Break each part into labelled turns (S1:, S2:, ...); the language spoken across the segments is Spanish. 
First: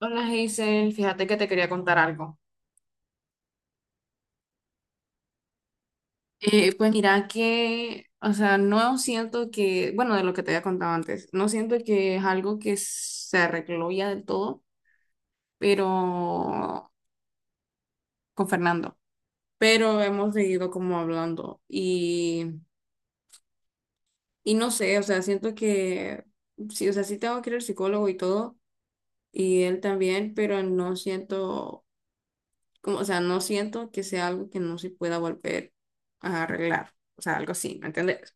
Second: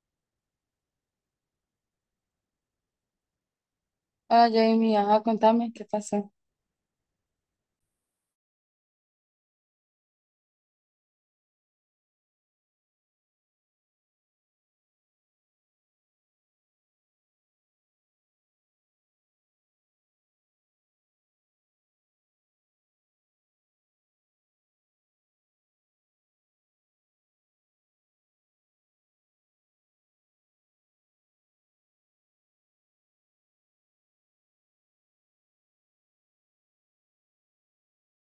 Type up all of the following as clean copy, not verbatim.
S1: Hola Hazel, fíjate que te quería contar algo.
S2: Ah, Jamie, ajá, contame qué pasó.
S1: Pues mira que, o sea, no siento que, bueno, de lo que te había contado antes, no siento que es algo que se arregló ya del todo, pero con Fernando, pero hemos seguido como hablando y no sé, o sea, siento que, sí, o sea, sí tengo que ir al psicólogo y todo, y él también, pero no siento, como, o sea, no siento que sea algo que no se pueda volver a arreglar, o sea, algo así, ¿me entiendes?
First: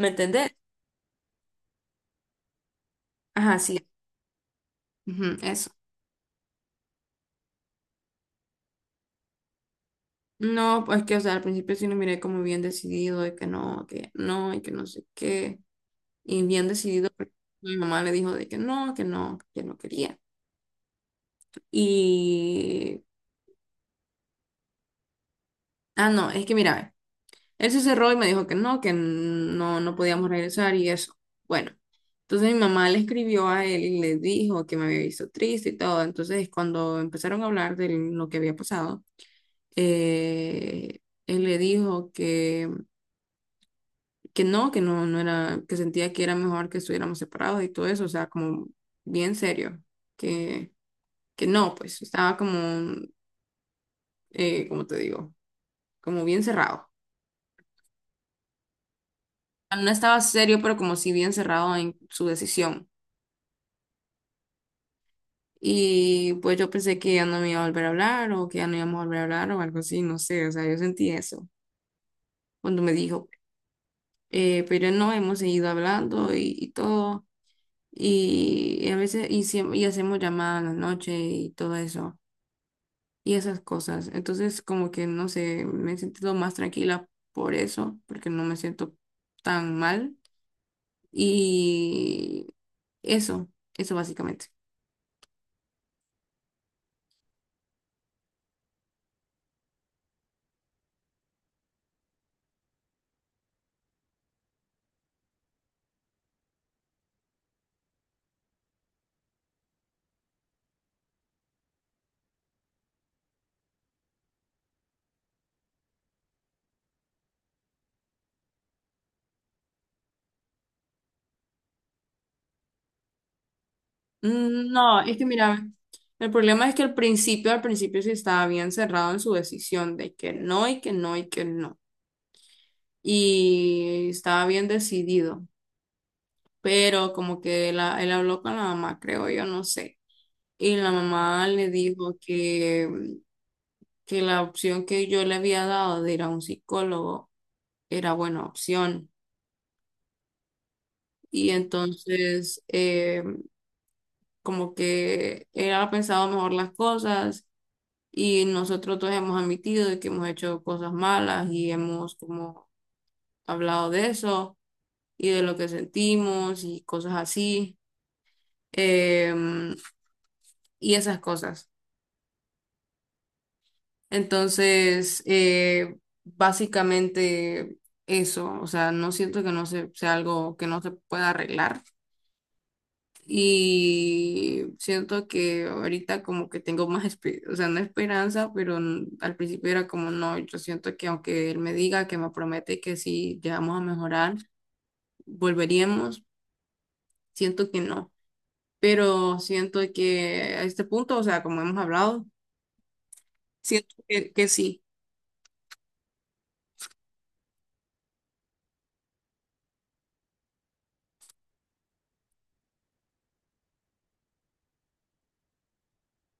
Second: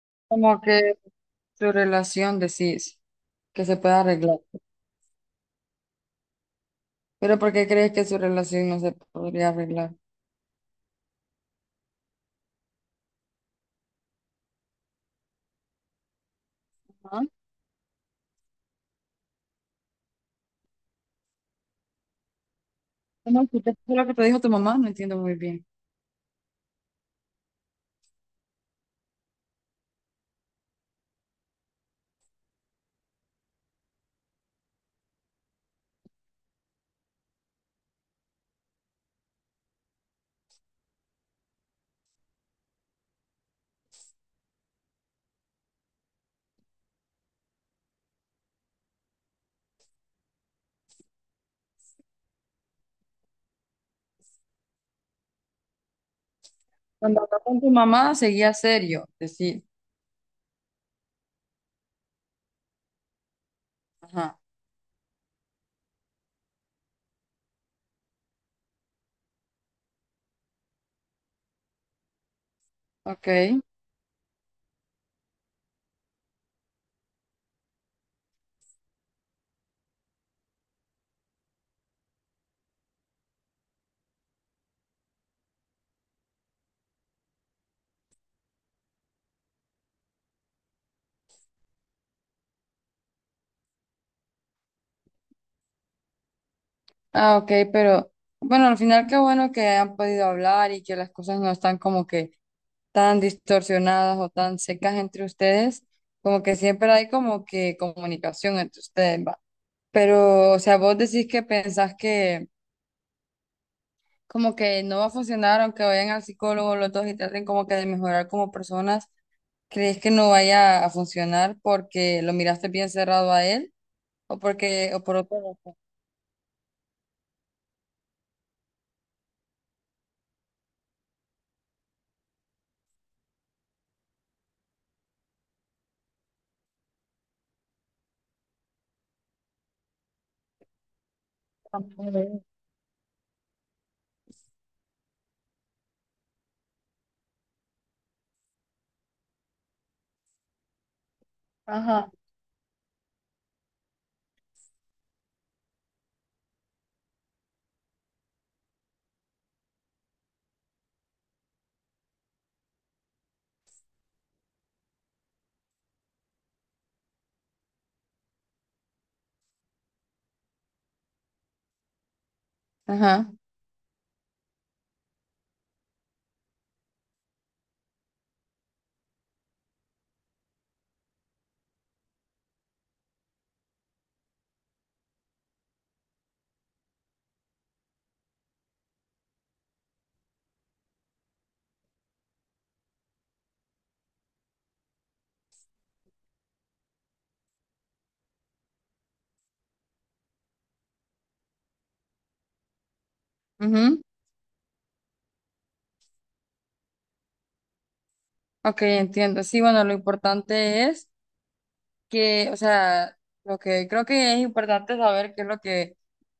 S1: ¿Me entendés?
S2: Como que su relación decís
S1: Ajá,
S2: que se
S1: sí.
S2: puede arreglar.
S1: Ujú, eso.
S2: Pero ¿por qué crees que su relación no se podría arreglar?
S1: No, pues que, o sea, al principio sí lo miré como bien decidido de que no, y que no sé qué. Y bien decidido,
S2: Ah,
S1: porque mi mamá le dijo de que no, que no, que no quería. Y,
S2: no, lo que te dijo tu mamá? No entiendo muy bien.
S1: ah, no, es que mira, ve, él se cerró y me dijo que no, no podíamos regresar y eso. Bueno, entonces mi mamá le escribió a él y le dijo que me había visto triste y todo. Entonces, cuando empezaron a hablar de lo que había pasado, eh, él le dijo que no, no era, que sentía que era mejor que estuviéramos separados y todo eso, o sea, como bien serio, que, que no, pues estaba como, como te digo, como bien cerrado.
S2: Cuando habló con tu mamá seguía serio, decís.
S1: Bueno, no estaba serio, pero como si bien cerrado en su decisión.
S2: Ajá,
S1: Y pues yo pensé que ya no me iba a volver a hablar o que ya no íbamos a volver a hablar o algo así, no sé, o sea, yo sentí eso cuando me dijo,
S2: ok.
S1: pero no, hemos seguido hablando y todo. Y a veces, y, y hacemos llamadas en la noche y todo eso, y esas cosas. Entonces, como que no sé, me he sentido más tranquila por eso, porque no me siento tan mal. Y eso, eso básicamente.
S2: Ah, ok, pero bueno, al final qué bueno que han podido hablar y que las cosas no están como que tan distorsionadas o tan secas entre ustedes. Como que siempre hay como que comunicación entre ustedes, ¿va? Pero, o sea, vos decís que pensás que como que no va a funcionar, aunque vayan al psicólogo los dos y traten como que de mejorar como personas, ¿crees que no vaya a funcionar porque lo miraste bien cerrado a él o
S1: Mm,
S2: porque
S1: no,
S2: o
S1: es
S2: por
S1: que
S2: otra
S1: mira, el problema es que al principio sí estaba bien cerrado en su decisión de que no y que no y que no. Y estaba bien decidido, pero como que él habló con la mamá, creo yo, no sé. Y la mamá le dijo
S2: razón?
S1: que la opción que yo le había dado de ir a un psicólogo era buena opción. Y
S2: Ajá.
S1: entonces, como que él ha pensado mejor las cosas y nosotros todos hemos admitido de que hemos hecho cosas malas y hemos como hablado de eso y de lo que sentimos y cosas así, em, y esas cosas.
S2: Ajá.
S1: Entonces, básicamente eso, o sea, no siento que no se, sea algo que no se pueda arreglar y siento que ahorita como que tengo más, o sea, no esperanza, pero al principio era como no, yo siento que aunque él me diga que me promete que si llegamos a mejorar, volveríamos, siento que no, pero siento que a este punto, o sea, como hemos hablado, siento
S2: Ujú.
S1: que sí,
S2: Ok, entiendo. Sí, bueno, lo importante es que, o sea, lo que creo que es importante saber qué es lo que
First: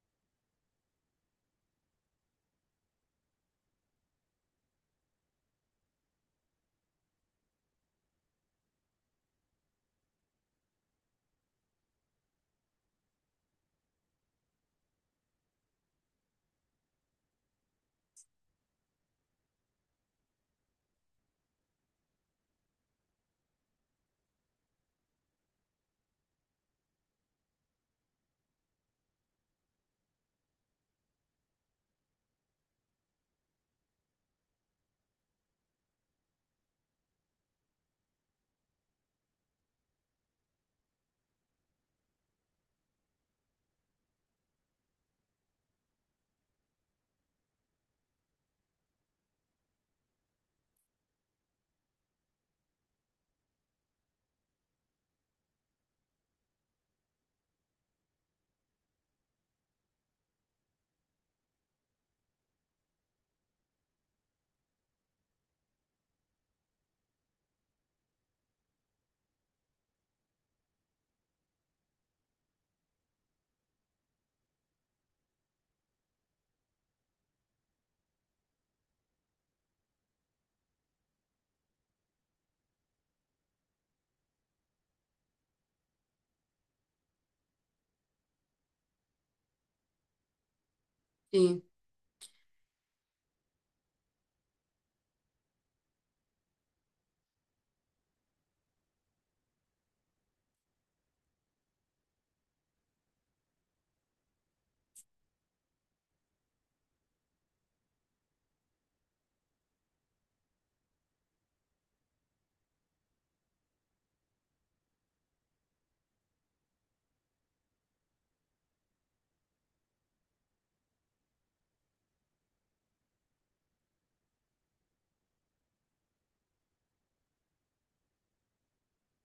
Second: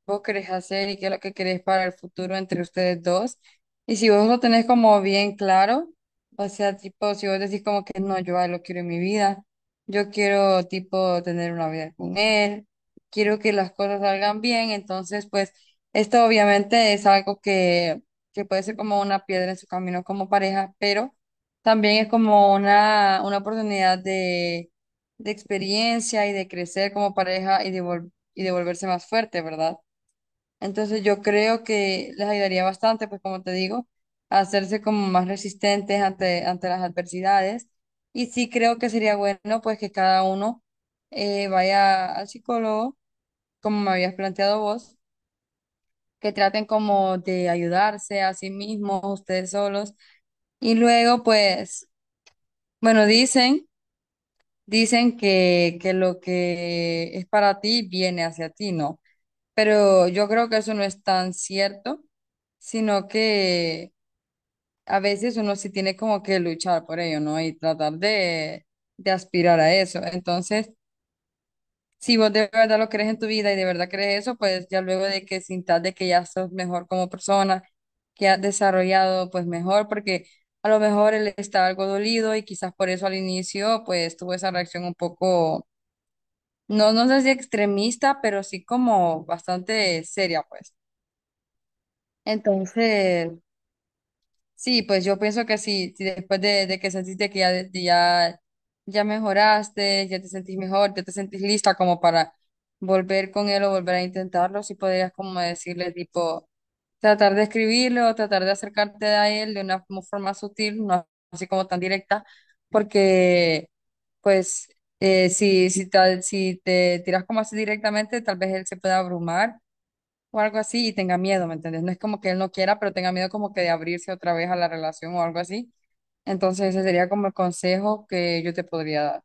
S2: vos querés hacer y qué es lo que querés para el futuro entre ustedes dos. Y si vos lo tenés como bien claro, o sea, tipo, si vos decís como que no, yo a él lo quiero en mi vida, yo quiero, tipo, tener una vida con él, quiero que las cosas salgan bien, entonces, pues, esto obviamente es algo que puede ser como una piedra en su camino como pareja, pero también es como una oportunidad de experiencia y de crecer como pareja y de, y de volverse más fuerte, ¿verdad? Entonces yo creo que les ayudaría bastante, pues como te digo, a hacerse como más resistentes ante, ante las adversidades. Y sí creo que sería bueno, pues que cada uno vaya al psicólogo, como me habías planteado vos, que traten como de ayudarse a sí mismos, ustedes solos. Y luego, pues, bueno, dicen que lo que es para ti viene hacia ti, ¿no? Pero yo creo que eso no es tan cierto, sino que a veces uno sí tiene como que luchar por ello, ¿no? Y tratar de aspirar a eso. Entonces, si vos de verdad lo crees en tu vida y de verdad crees eso, pues ya luego de que sintas de que ya sos mejor como persona, que has desarrollado pues mejor, porque a lo mejor él está algo dolido y quizás por eso al inicio pues tuvo esa reacción un poco no, no sé si extremista, pero sí como bastante seria, pues.
S1: sí.
S2: Entonces, sí, pues yo pienso que sí, si después de que sentiste que ya, ya, ya mejoraste, ya te sentís mejor, ya te sentís lista como para volver con él o volver a intentarlo, sí podrías como decirle tipo... Tratar de escribirlo, tratar de acercarte a él de una forma sutil, no así como tan directa, porque pues si, si te tiras como así directamente, tal vez él se pueda abrumar o algo así y tenga miedo, ¿me entiendes? No es como que él no quiera, pero tenga miedo como que de abrirse otra vez a la relación o algo así. Entonces ese sería como el consejo que yo te podría dar.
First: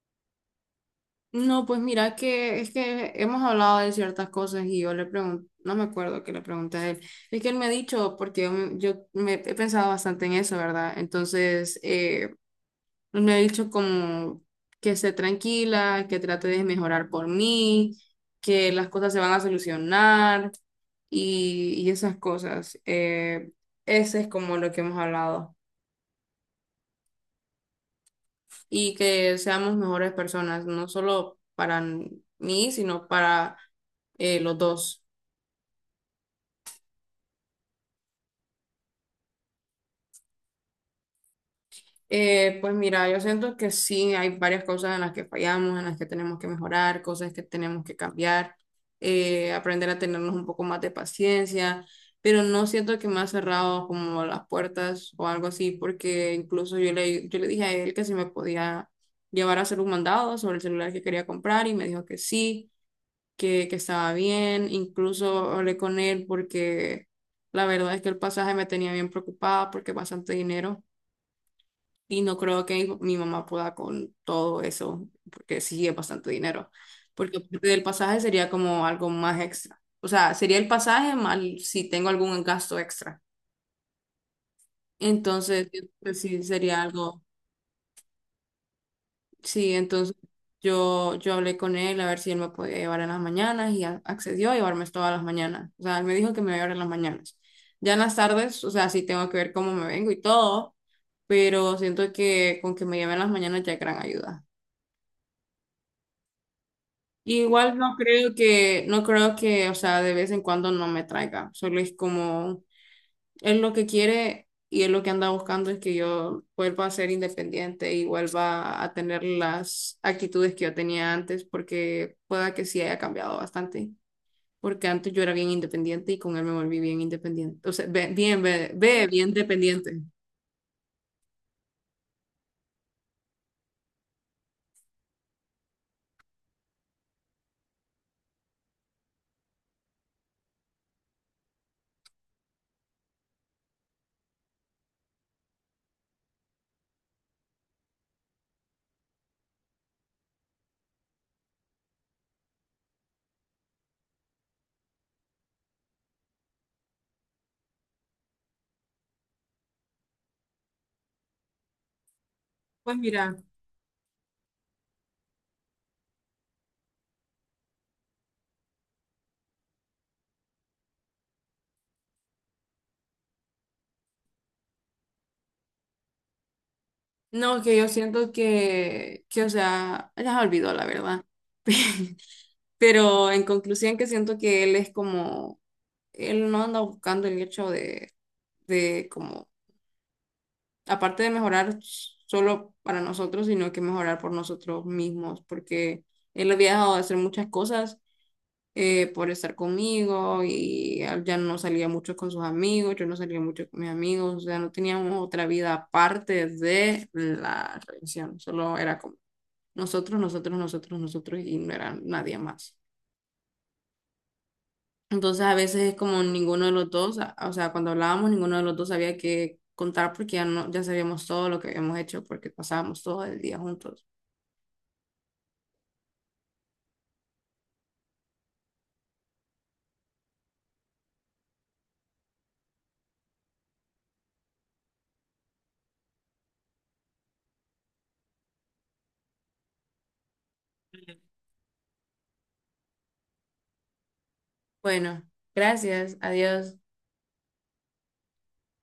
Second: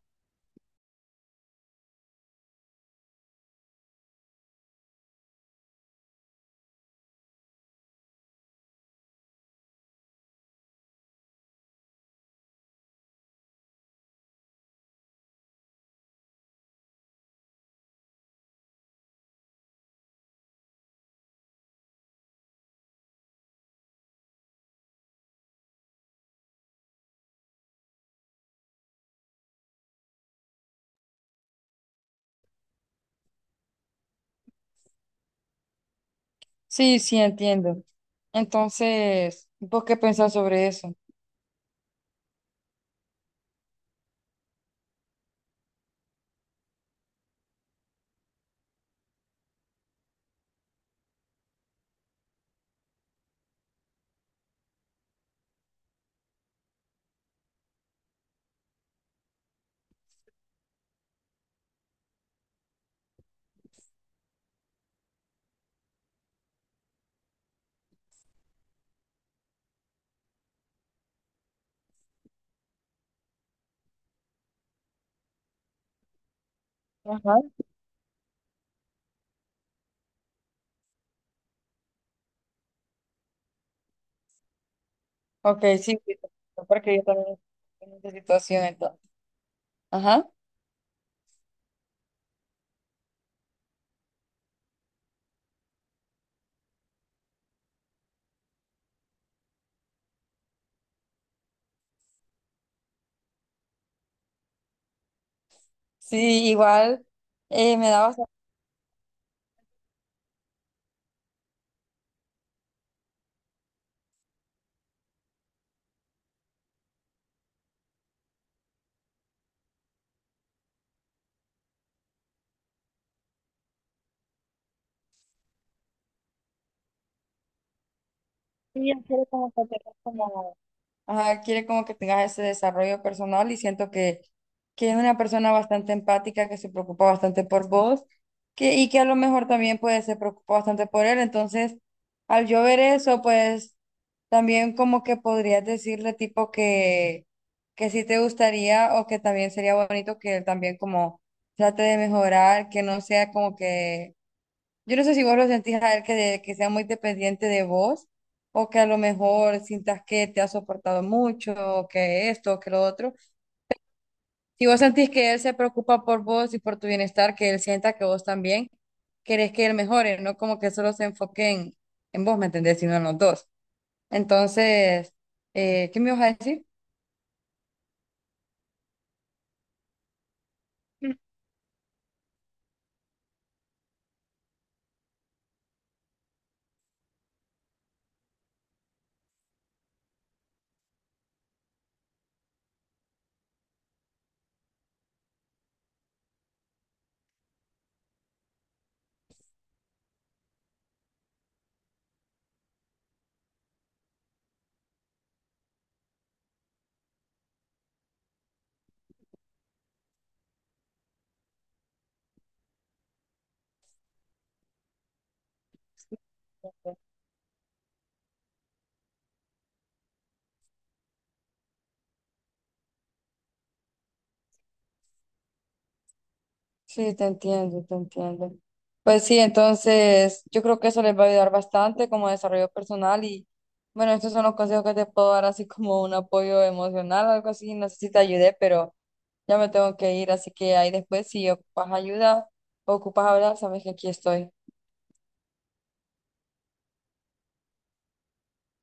S1: No, pues mira que es que hemos hablado de ciertas cosas y yo le pregunto, no me acuerdo que le pregunté a él, es que él me ha dicho, porque yo me he pensado bastante en eso, ¿verdad? Entonces, él me ha dicho como que esté tranquila, que trate de mejorar por mí, que las cosas se van a solucionar y esas cosas. Ese es como lo que hemos hablado, y que seamos mejores personas, no solo para mí, sino para los dos.
S2: Sí, sí, entiendo. Entonces, ¿vos qué pensás sobre eso?
S1: Pues mira, yo siento que sí, hay varias cosas en las que fallamos, en las que tenemos que mejorar, cosas que tenemos que cambiar, aprender a tenernos un poco más de paciencia, pero no siento que me ha cerrado como las puertas o algo así, porque yo le dije a él que si me podía llevar a hacer un mandado sobre el celular que quería comprar y me dijo que sí, que estaba bien. Incluso hablé con él porque la verdad es que el pasaje me tenía bien preocupada porque es bastante dinero y no creo que mi mamá pueda con todo eso porque sí es bastante dinero,
S2: Ajá.
S1: porque aparte del pasaje sería como algo más extra, o sea, sería el pasaje más si tengo algún gasto extra,
S2: Ok,
S1: entonces
S2: sí, sí,
S1: pues sí sería
S2: porque yo
S1: algo.
S2: también estoy en esa situación entonces.
S1: Sí, entonces
S2: Ajá.
S1: yo hablé con él a ver si él me podía llevar en las mañanas y accedió a llevarme todas las mañanas. O sea, él me dijo que me iba a llevar en las mañanas. Ya en las tardes, o sea, sí tengo que ver cómo me vengo y todo, pero siento que con que me lleven las mañanas ya es gran ayuda.
S2: Sí, igual
S1: Igual
S2: me
S1: no
S2: da bastante.
S1: creo que, no creo que, o sea, de vez en cuando no me traiga, solo es como... Él lo que quiere y él lo que anda buscando es que yo vuelva a ser independiente y vuelva a tener las actitudes que yo tenía antes, porque pueda que sí haya cambiado bastante, porque antes yo era bien independiente y con él me volví bien independiente, o sea, bien,
S2: Sí, hacer
S1: bien dependiente.
S2: como, ajá, quiere como que tengas ese desarrollo personal y siento que es una persona bastante empática, que se preocupa bastante por vos que, y que a lo mejor también pues se preocupa bastante por él. Entonces, al yo ver eso, pues también como que podrías decirle tipo que sí te gustaría o que también sería bonito que él también como trate de mejorar, que no sea como que yo no sé si vos lo sentís a él que, que sea muy dependiente de vos o que a lo mejor sientas que te ha soportado mucho, o que esto, o que lo
S1: Pues
S2: otro.
S1: mira,
S2: Si vos sentís que él se preocupa por vos y por tu bienestar, que él sienta que vos también querés que él mejore, no como que solo se enfoque en vos, ¿me entendés? Sino en los dos. Entonces, ¿qué me vas a decir?
S1: no, que yo siento que o sea, ya olvidó la verdad. Pero en conclusión que siento que él es como, él no anda buscando el hecho de como aparte de mejorar solo para nosotros, sino que mejorar por nosotros mismos, porque él había dejado de hacer muchas cosas por estar conmigo y ya no salía mucho con sus amigos, yo no salía mucho con mis amigos, o sea, no teníamos otra vida aparte de la relación, solo era como nosotros y no era nadie más. Entonces a veces es como ninguno de los dos, o sea, cuando hablábamos, ninguno de los dos sabía qué contar porque ya no, ya sabíamos todo lo que habíamos hecho porque pasábamos todo el día juntos.
S2: Sí, te entiendo, te entiendo. Pues sí, entonces yo creo que eso les va a ayudar bastante como desarrollo personal y bueno, estos son los consejos que te puedo dar así como un apoyo emocional, algo así, no sé si te ayudé, pero ya me tengo que ir, así que ahí después si ocupas ayuda o ocupas hablar, sabes que aquí estoy.
S1: Bueno, gracias, adiós.